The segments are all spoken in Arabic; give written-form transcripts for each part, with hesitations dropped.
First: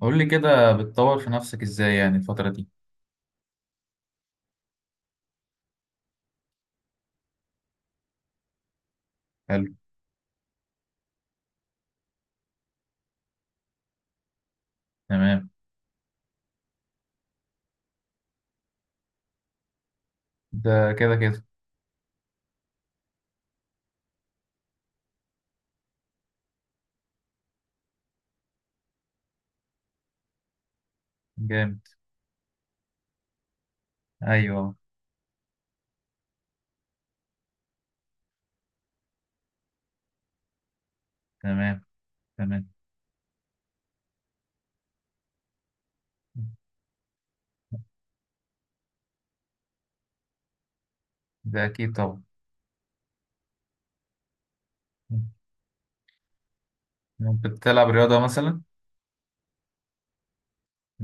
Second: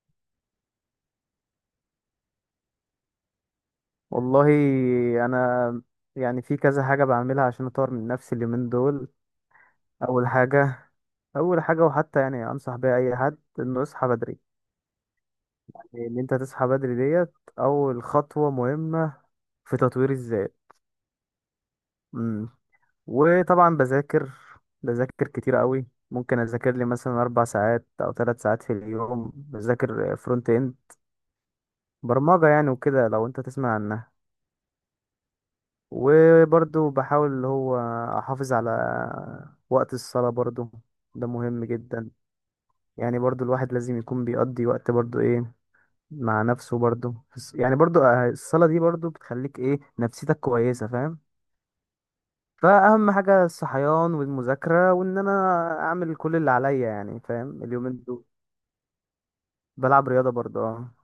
قول لي كده، بتطور في نفسك ازاي يعني الفترة دي؟ والله، انا في كذا حاجه بعملها عشان اطور من نفسي اليومين دول. حلو. اول حاجه اول حاجه، وحتى انصح بيها اي حد انه يصحى بدري. تمام. يعني ان انت تصحى بدري ديت اول خطوه مهمه في تطوير الذات. ده كده كده. امم وطبعا بذاكر كتير قوي. ممكن اذاكر لي مثلا 4 ساعات او 3 ساعات في اليوم، بذاكر فرونت اند، جامد. برمجه يعني وكده لو انت تسمع عنها. ايوه. وبرضو بحاول اللي هو احافظ على وقت الصلاة برضو، ده مهم تمام. جدا. تمام. يعني برضو الواحد لازم يكون بيقضي وقت برضو ايه مع نفسه، برضو في الص- يعني برضو آه، الصلاة دي برضو بتخليك ايه نفسيتك كويسة، فاهم. ده اكيد طبعا. فأهم حاجة الصحيان والمذاكرة وإن أنا أعمل كل اللي عليا، يعني فاهم، بتلعب اليومين رياضة دول. مثلا؟ بلعب رياضة برضو، اه.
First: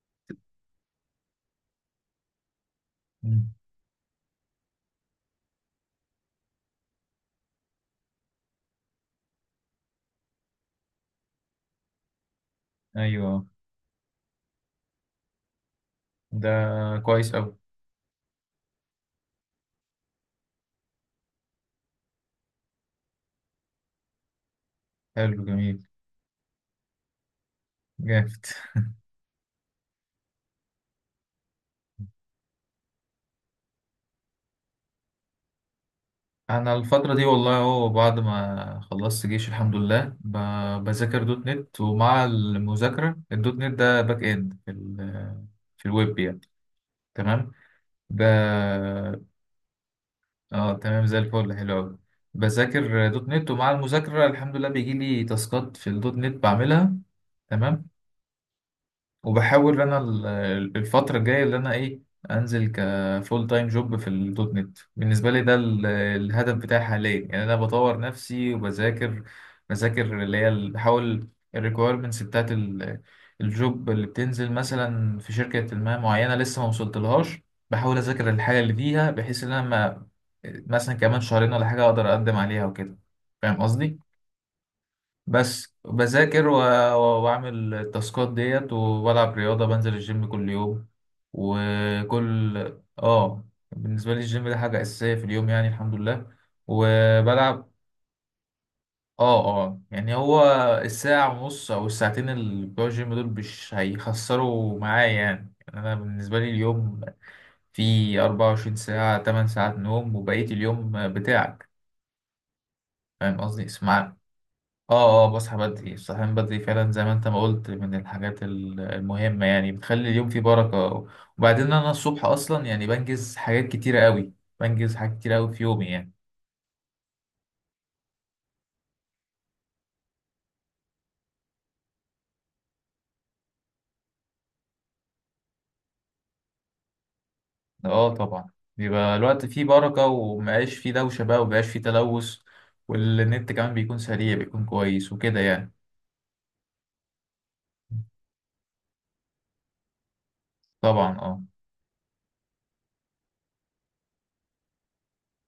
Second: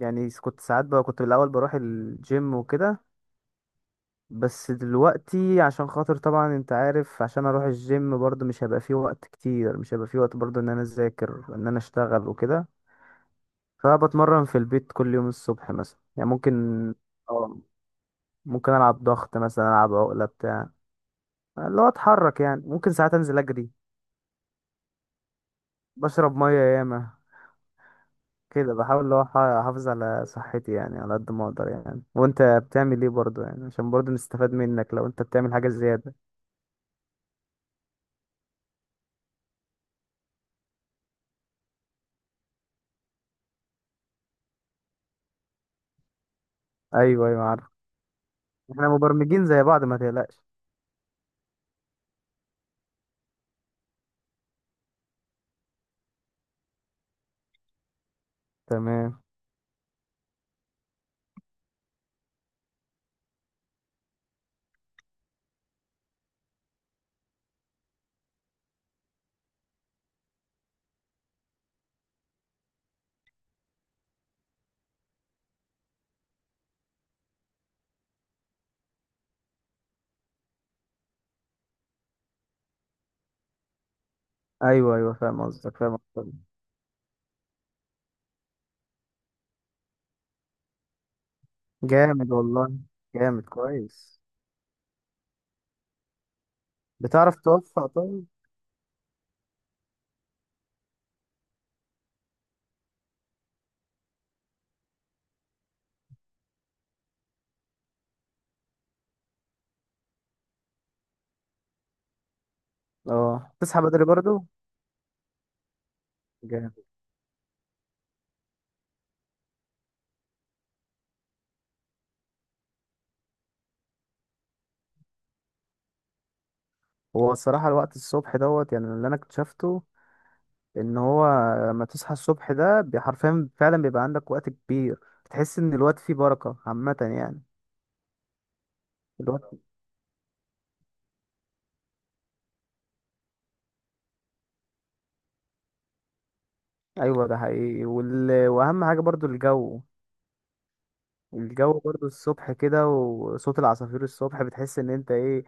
يعني كنت ساعات بقى، كنت الأول بروح الجيم وكده. مم. بس دلوقتي عشان خاطر طبعا انت عارف، عشان اروح الجيم برضه مش هيبقى فيه وقت كتير، مش هيبقى فيه وقت برضه ان انا اذاكر ان انا اشتغل وكده. ايوه. فبتمرن في البيت كل يوم الصبح مثلا، يعني ده كويس اوي. اه ممكن العب ضغط مثلا، العب عقلة بتاع، اللي هو اتحرك، يعني ممكن ساعات انزل اجري. حلو جميل. بشرب مية ياما جامد. كده، بحاول اللي هو احافظ على صحتي يعني على قد ما اقدر. يعني وانت بتعمل ايه برضه؟ يعني عشان برضه نستفاد منك لو انت بتعمل حاجة زيادة. انا الفترة دي والله اهو، بعد ما خلصت جيش الحمد لله بذاكر دوت نت، ومع المذاكرة الدوت نت ده باك اند في في الويب يعني. ايوه، ايوه، تمام. عارف. ب- احنا مبرمجين زي بعض، ما تقلقش. اه تمام زي الفل، حلو قوي. بذاكر دوت نت، ومع المذاكرة الحمد لله بيجي لي تاسكات في الدوت نت بعملها. تمام. تمام. وبحاول انا الفترة الجاية اللي انا ايه، انزل كفول تايم جوب في الدوت نت. بالنسبة لي ده الهدف بتاعي حاليا يعني، انا بطور نفسي وبذاكر. بذاكر اللي هي بحاول الريكويرمنتس بتاعت الجوب اللي بتنزل مثلا في شركة ما معينة لسه ما وصلتلهاش، بحاول اذاكر الحاجة اللي فيها، بحيث ان انا ما، مثلا كمان شهرين ولا حاجة اقدر اقدم عليها وكده. فاهم قصدي؟ ايوه، ايوه، فاهم بس قصدك، فاهم قصدك. بذاكر واعمل التاسكات ديت، وبلعب رياضة، بنزل الجيم كل يوم جامد وكل، والله. جامد اه. بالنسبة لي كويس. الجيم ده حاجة أساسية في اليوم يعني، الحمد لله. بتعرف وبلعب، توفق طيب؟ اه اه. يعني هو الساعة ونص أو الساعتين اللي بتوع الجيم دول مش هيخسروا معايا يعني. يعني أنا بالنسبة لي اليوم فيه 24 ساعة، 8 ساعات نوم وبقية اليوم بتاعك. فاهم اه، قصدي؟ تصحى بدري اسمع، برضو. اه اه، بصحى بدري. الصحيان بدري جامد. فعلا زي ما انت ما قلت، من الحاجات المهمة يعني، بتخلي اليوم فيه بركة. وبعدين انا الصبح اصلا يعني بنجز حاجات كتيرة قوي، بنجز حاجات كتيرة قوي في يومي يعني. هو الصراحه الوقت الصبح دوت، يعني اللي انا اكتشفته ان هو لما تصحى الصبح ده، حرفيا فعلا بيبقى عندك وقت كبير. بتحس ان الوقت فيه بركه عامه يعني. اه طبعا. بيبقى الوقت الوقت. فيه بركة، ومبقاش فيه دوشة بقى، ومبقاش فيه تلوث. والنت كمان بيكون سريع، بيكون كويس وكده يعني. ايوه، ده حقيقي. واهم حاجه برضو الجو. طبعا اه. الجو برضو الصبح كده، وصوت العصافير الصبح بتحس ان انت ايه،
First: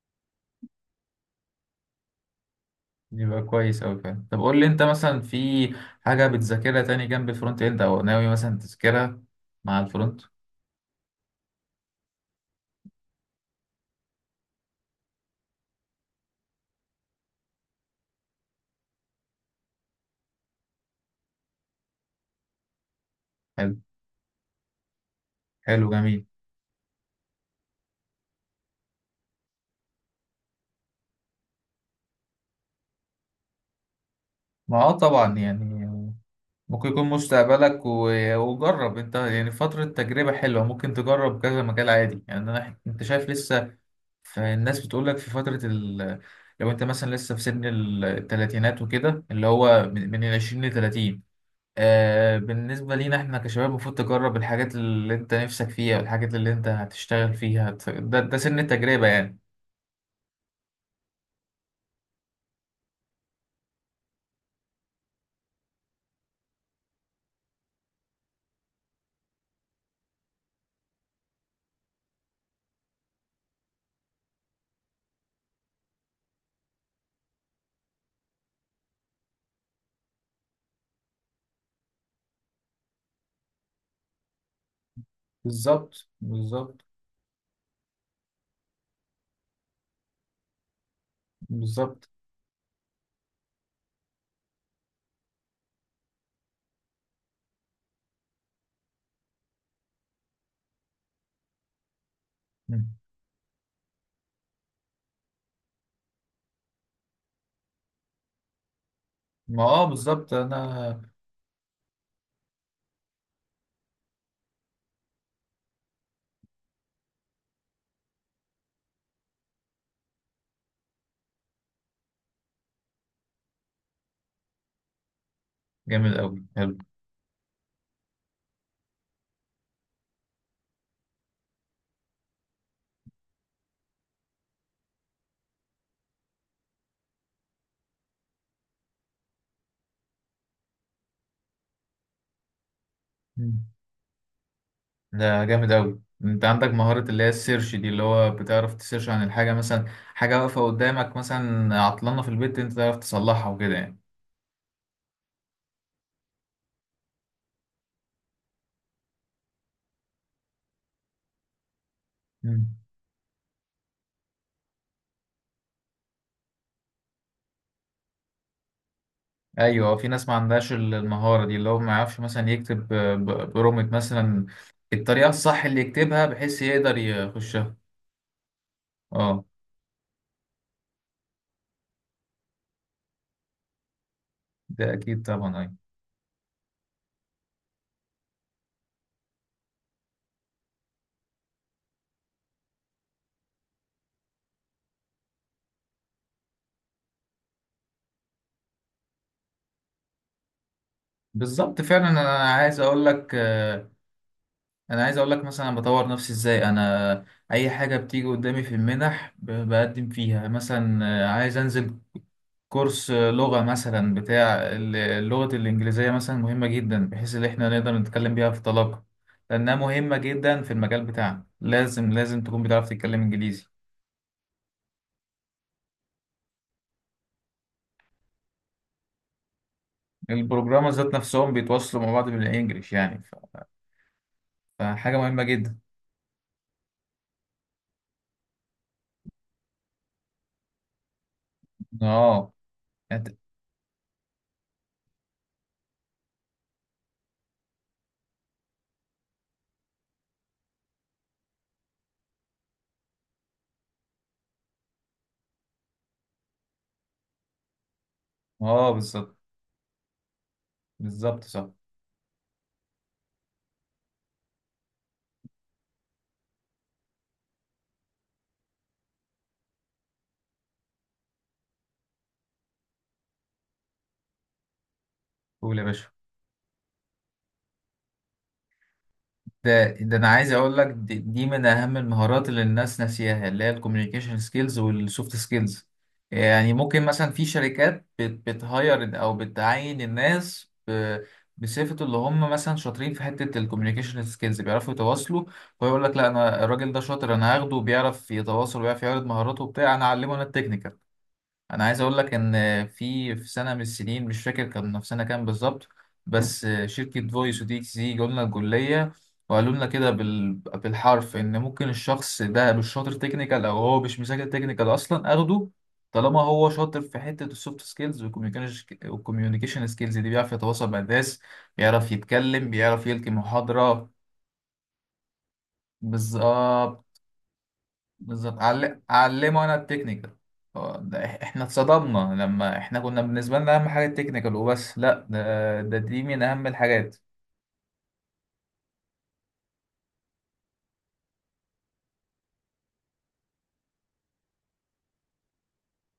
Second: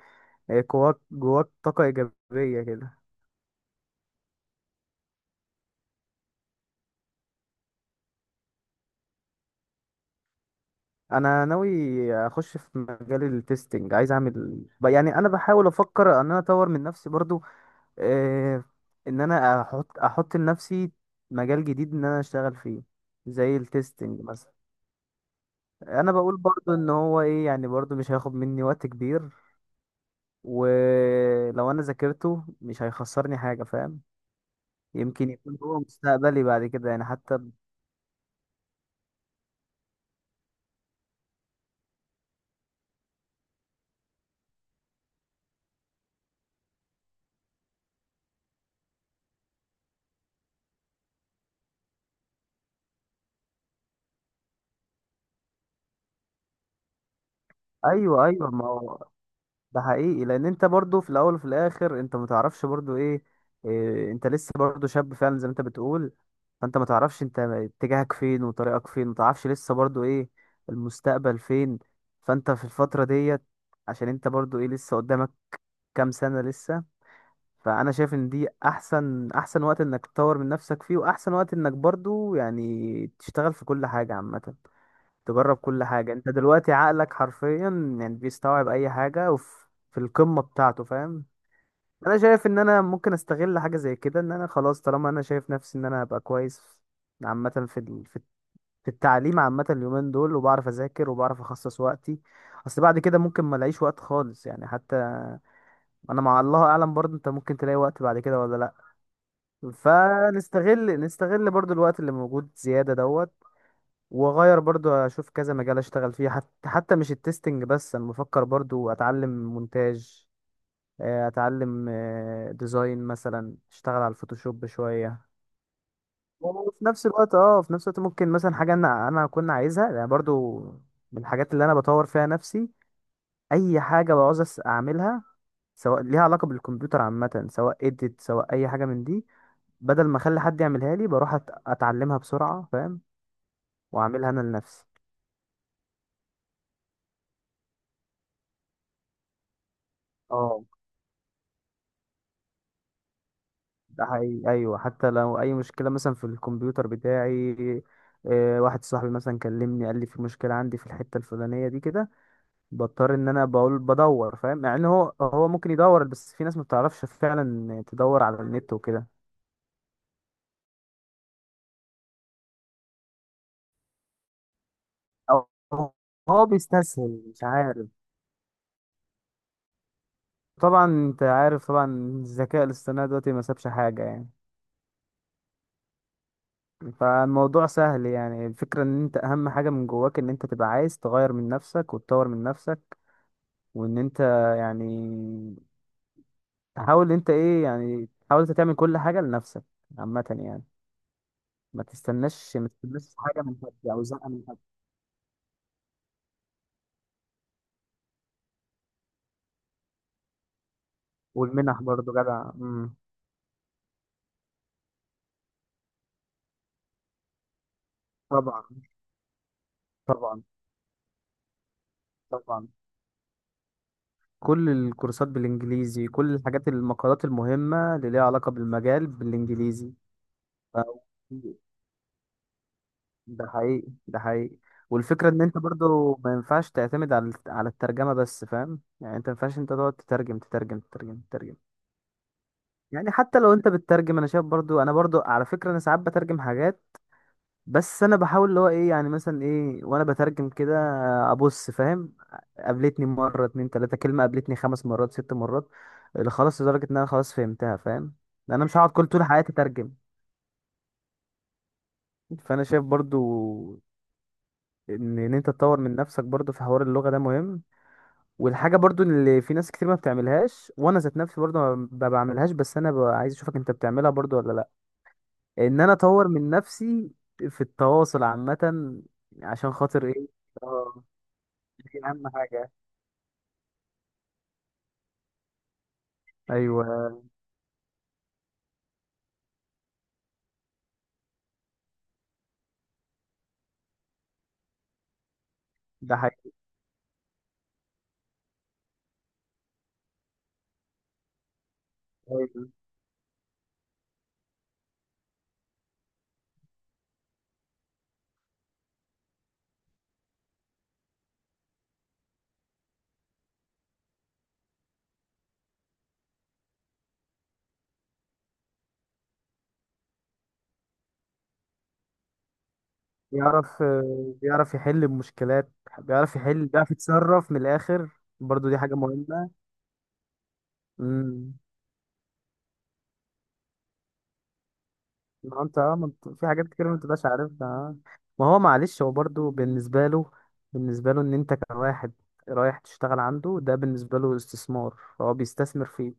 جواك طاقه ايجابيه كده. بيبقى كويس قوي فعلا. طب قول لي انت مثلا في حاجة بتذاكرها تاني جنب الفرونت اند، او ناوي مثلا تذاكرها مع الفرونت؟ انا ناوي اخش في مجال التستنج، عايز اعمل انا بحاول افكر ان انا اطور من نفسي برضو. آه، ان انا احط لنفسي مجال جديد ان انا اشتغل فيه، زي حلو. التستنج مثلا. حلو انا جميل. بقول برضو ان هو ايه، يعني برضو مش هياخد مني وقت كبير، ولو انا ذاكرته مش هيخسرني حاجة، فاهم. ما اه يمكن طبعا يكون يعني. هو مستقبلي بعد ممكن كده يعني يكون حتى. مستقبلك، وجرب انت يعني فترة تجربة حلوة، ممكن تجرب كذا مجال عادي يعني. انا انت شايف لسه، فالناس بتقولك في فترة لو انت مثلا لسه في سن التلاتينات وكده، اللي هو من العشرين لتلاتين. آه بالنسبة لينا احنا كشباب المفروض تجرب الحاجات اللي انت نفسك فيها، والحاجات اللي انت هتشتغل فيها. ده, ايوه، ده ايوه، سن ما هو التجربة يعني. ده حقيقي. لان انت برضو في الاول وفي الاخر انت ما تعرفش برضو ايه, إيه انت لسه برضو شاب فعلا زي ما انت بتقول. فانت ما تعرفش انت اتجاهك فين وطريقك فين، ما تعرفش لسه برضو ايه المستقبل فين. فانت في الفترة ديت، عشان انت برضو ايه لسه قدامك كام سنة لسه. فانا شايف ان دي احسن وقت انك تطور من نفسك فيه، واحسن وقت انك برضو يعني تشتغل في كل حاجة عامة، تجرب كل بالظبط. حاجة. انت دلوقتي بالظبط. عقلك حرفيا يعني بيستوعب اي حاجة، وفي القمة بتاعته، فاهم. بالظبط. انا شايف ان انا ممكن استغل حاجة زي كده، ان انا خلاص طالما انا شايف نفسي ان انا هبقى كويس عامة في ال- في في التعليم عامة اليومين دول، وبعرف اذاكر وبعرف اخصص وقتي. اصل مم. بعد كده ممكن ما الاقيش وقت خالص يعني حتى. انا مع الله اعلم برضه، انت ممكن تلاقي وقت بعد كده ولا لا. ما اه بالظبط فنستغل انا. نستغل برضه الوقت اللي موجود زيادة دوت. واغير برضو، اشوف كذا مجال اشتغل فيه، حتى مش التستنج بس. انا بفكر برضو اتعلم مونتاج، اتعلم ديزاين مثلا، اشتغل على الفوتوشوب شوية. جامد قوي. وفي نفس الوقت في نفس الوقت ممكن مثلا حاجة انا كنت عايزها، يعني برضو من الحاجات اللي انا بطور فيها نفسي. اي حاجة بعوز اعملها، سواء ليها علاقة بالكمبيوتر عامة، سواء اديت، سواء اي حاجة من دي، بدل ما اخلي حد يعملها لي بروح اتعلمها بسرعة، فاهم، مم. واعملها انا لنفسي. ده جامد أوي، أنت عندك مهارة اللي هي السيرش دي، اللي هو بتعرف تسيرش عن الحاجة مثلا، حاجة واقفة اه، قدامك مثلا عطلانة في البيت أنت تعرف تصلحها وكده يعني. ده حقيقي، ايوه. حتى لو اي مشكله مثلا في الكمبيوتر بتاعي، واحد صاحبي مثلا كلمني قال لي في مشكله عندي في الحته الفلانيه دي كده، مم. بضطر ان انا بقول بدور، فاهم، مع ان هو ممكن يدور، بس في ناس ما بتعرفش فعلا تدور على النت وكده، أيوة. في ناس ما عندهاش المهارة دي، اللي هو ما يعرفش مثلا يكتب برومت مثلا الطريقة او الصح اللي يكتبها هو بحيث يقدر بيستسهل مش يخشها. عارف. أه. طبعا انت عارف طبعا، الذكاء الاصطناعي دلوقتي ما سابش حاجه يعني. ده أكيد طبعا. أيوة. فالموضوع سهل. يعني الفكره ان انت اهم حاجه من جواك ان انت تبقى عايز تغير من نفسك وتطور من نفسك، وان انت يعني تحاول انت ايه، يعني تحاول انت تعمل كل حاجه لنفسك عامه يعني. بالظبط ما فعلا. أنا تستناش ما عايز تستناش أقول لك، حاجه من حد او زقه من حد. انا عايز اقول لك مثلا أنا بطور نفسي ازاي. انا اي حاجه بتيجي قدامي في المنح بقدم فيها مثلا. عايز والمنح انزل برضو جدع. كورس، لغه مثلا بتاع لغه الانجليزيه مثلا، مهمه جدا بحيث ان احنا نقدر نتكلم بيها في طبعا، طلاقه. لانها مهمه طبعا، جدا في المجال بتاعنا، لازم لازم تكون طبعا. بتعرف تتكلم انجليزي. كل الكورسات بالانجليزي، كل الحاجات، المقالات المهمه اللي ليها علاقه بالمجال بالانجليزي. ف- البروجرامر ذات نفسهم بيتواصلوا مع بعض بالانجليش يعني، ده حقيقي، ده حقيقي. فحاجه والفكره ان مهمه انت جدا. برضو ما ينفعش تعتمد على الترجمه بس، فاهم. يعني انت ما ينفعش انت تقعد تترجم تترجم تترجم تترجم. اه. يعني أنت-. حتى لو انت بتترجم، انا شايف برضو، انا برضو على فكرة، انا ساعات بترجم حاجات، بس انا بحاول اللي هو ايه، يعني مثلا ايه وانا بترجم كده ابص، فاهم. قابلتني مرة اتنين تلاتة كلمة، قابلتني 5 مرات 6 مرات اللي خلاص، لدرجة ان انا خلاص فهمتها، فاهم. لأن انا مش هقعد اه كل طول بالظبط. حياتي اترجم. بالظبط صح. فانا شايف برضو ان انت تطور من نفسك برضو في حوار اللغة ده، مهم. والحاجة برضو اللي في ناس كتير ما بتعملهاش، وانا ذات نفسي برضو ما بعملهاش، بس انا عايز اشوفك انت بتعملها برضو ولا لا، قول ان يا انا باشا. اطور من نفسي في التواصل عامة عشان ده خاطر ده انا ايه. عايز اقول لك، اه، دي, دي من اهم دي اهم المهارات اللي حاجة. الناس ناسياها، اللي هي الكوميونيكيشن سكيلز والسوفت سكيلز. يعني ممكن ايوه، مثلا في شركات بتهاير او بتعين الناس بصفة اللي هم مثلا شاطرين في حتة الكوميونيكيشن سكيلز، بيعرفوا يتواصلوا، ويقول ده لك لا حقيقي. انا الراجل ده شاطر، انا هاخده، وبيعرف يتواصل وبيعرف يعرض مهاراته وبتاع، انا اعلمه انا التكنيكال. انا عايز اقول لك ان في في سنه من السنين، مش فاكر كان في سنه كام بالظبط، بس شركه فويس ودي اكس دي جولنا الجوليه، وقالوا لنا كده بالحرف ان ممكن الشخص ده مش شاطر تكنيكال او هو مش مذاكر تكنيكال اصلا، اخده طالما هو شاطر في حته السوفت سكيلز والكوميونيكيشن سكيلز دي، بيعرف يتواصل مع الناس، بيعرف يتكلم، بيعرف يلقي بيعرف محاضره. بيعرف يحل المشكلات، بيعرف بالظبط. يتصرف من الاخر. بالظبط. برضو دي حاجة مهمة. علمه انا التكنيكال. هو ده، امم احنا اتصدمنا لما احنا كنا، بالنسبه لنا اهم حاجه التكنيكال وبس، لا، ما انت ده, ده دي من في حاجات اهم كتير ما الحاجات. انتبقاش عارفها، ما هو معلش، هو برضو بالنسبة له، ان انت كواحد رايح تشتغل عنده، ده بالنسبة له استثمار، فهو بيستثمر فيك،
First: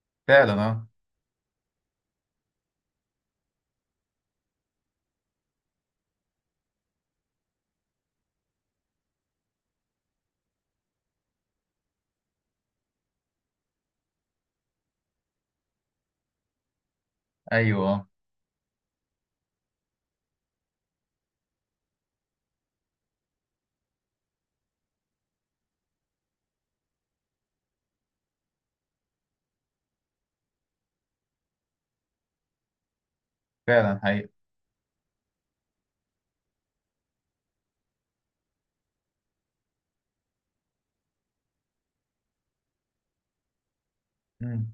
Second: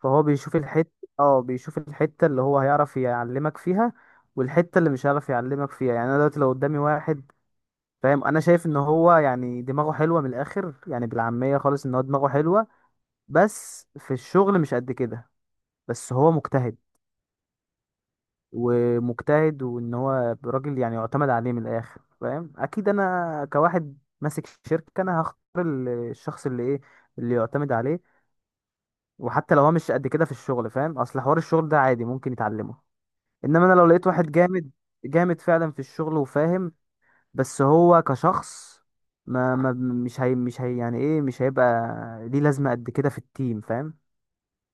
فهو فعلا بيشوف اه. الحتة. اه بيشوف الحتة اللي هو هيعرف يعلمك فيها، والحتة اللي مش هيعرف يعلمك فيها. يعني انا دلوقتي لو قدامي واحد، فاهم، انا شايف ان هو يعني دماغه حلوة من الاخر، يعني بالعامية خالص ان هو دماغه حلوة، بس في الشغل مش قد كده، بس هو مجتهد ايوه آه. ومجتهد، وان هو راجل يعني يعتمد عليه من الاخر، فاهم. اكيد انا كواحد ماسك شركة انا هختار الشخص اللي ايه، اللي يعتمد عليه، وحتى لو هو مش قد كده في الشغل، فاهم، اصل حوار الشغل ده عادي ممكن يتعلمه. انما انا لو فعلا. لقيت واحد جامد جامد فعلا في الشغل وفاهم، بس هو كشخص ما مش هي يعني ايه، مش هيبقى ليه لازمة قد كده في التيم، فاهم. حقيقي.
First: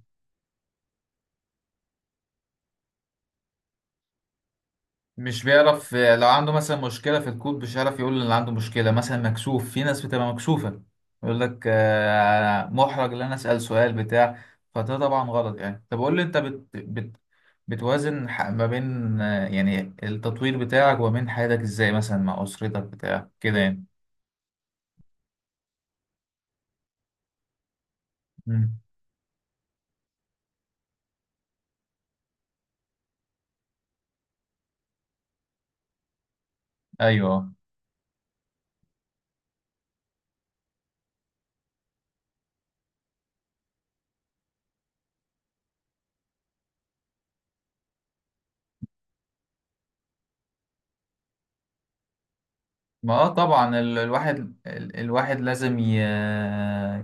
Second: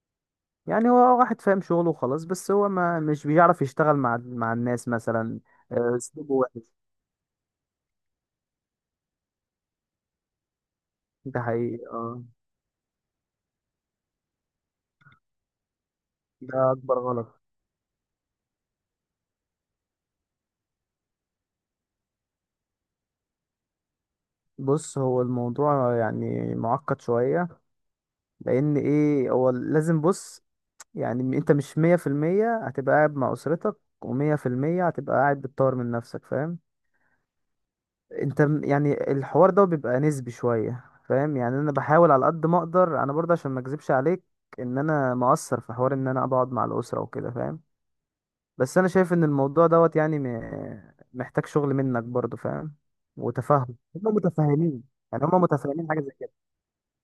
يعني هو واحد فاهم شغله وخلاص، بس هو ما مش بيعرف يشتغل مع الناس مثلا، مش بيعرف لو اسلوبه عنده مثلا وحش، مشكلة في الكود مش هيعرف يقول إن عنده مشكلة، مثلا مكسوف، في ناس بتبقى مكسوفة، يقول ده لك حقيقي. اه محرج إن أنا أسأل سؤال بتاع. فده طبعا غلط يعني. طب قول لي أنت بت ده اكبر بت غلط. بتوازن ما بين يعني التطوير بتاعك وما بين حياتك، إزاي مثلا مع أسرتك بتاع كده يعني؟ بص هو الموضوع يعني معقد شوية، لان مم. ايه هو لازم بص، يعني انت مش 100% هتبقى قاعد مع اسرتك، و100% هتبقى قاعد بتطور من نفسك، فاهم. أيوه. انت يعني الحوار ده بيبقى نسبي شوية، فاهم. يعني انا بحاول على قد ما اقدر، انا برضه عشان ما اكذبش عليك، ان انا مقصر في حوار ان انا بقعد مع الاسرة وكده، فاهم. بس انا شايف ان الموضوع دوت يعني محتاج شغل منك برضه، فاهم. ما اه وتفهم، طبعا. هم الواحد، متفاهمين، يعني الواحد هم لازم متفاهمين حاجة زي كده.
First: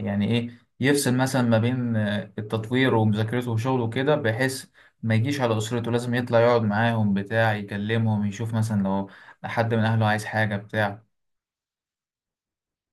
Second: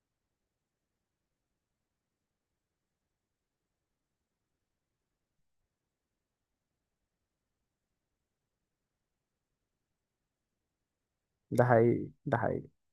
يعني ايه، يفصل مثلا ما بين التطوير ومذاكرته وشغله وكده، بحيث ما يجيش على اسرته. لازم يطلع يقعد معاهم بتاع يكلمهم، يشوف مثلا لو حد من اهله عايز حاجة بتاع ده حقيقي، ده حقيقي.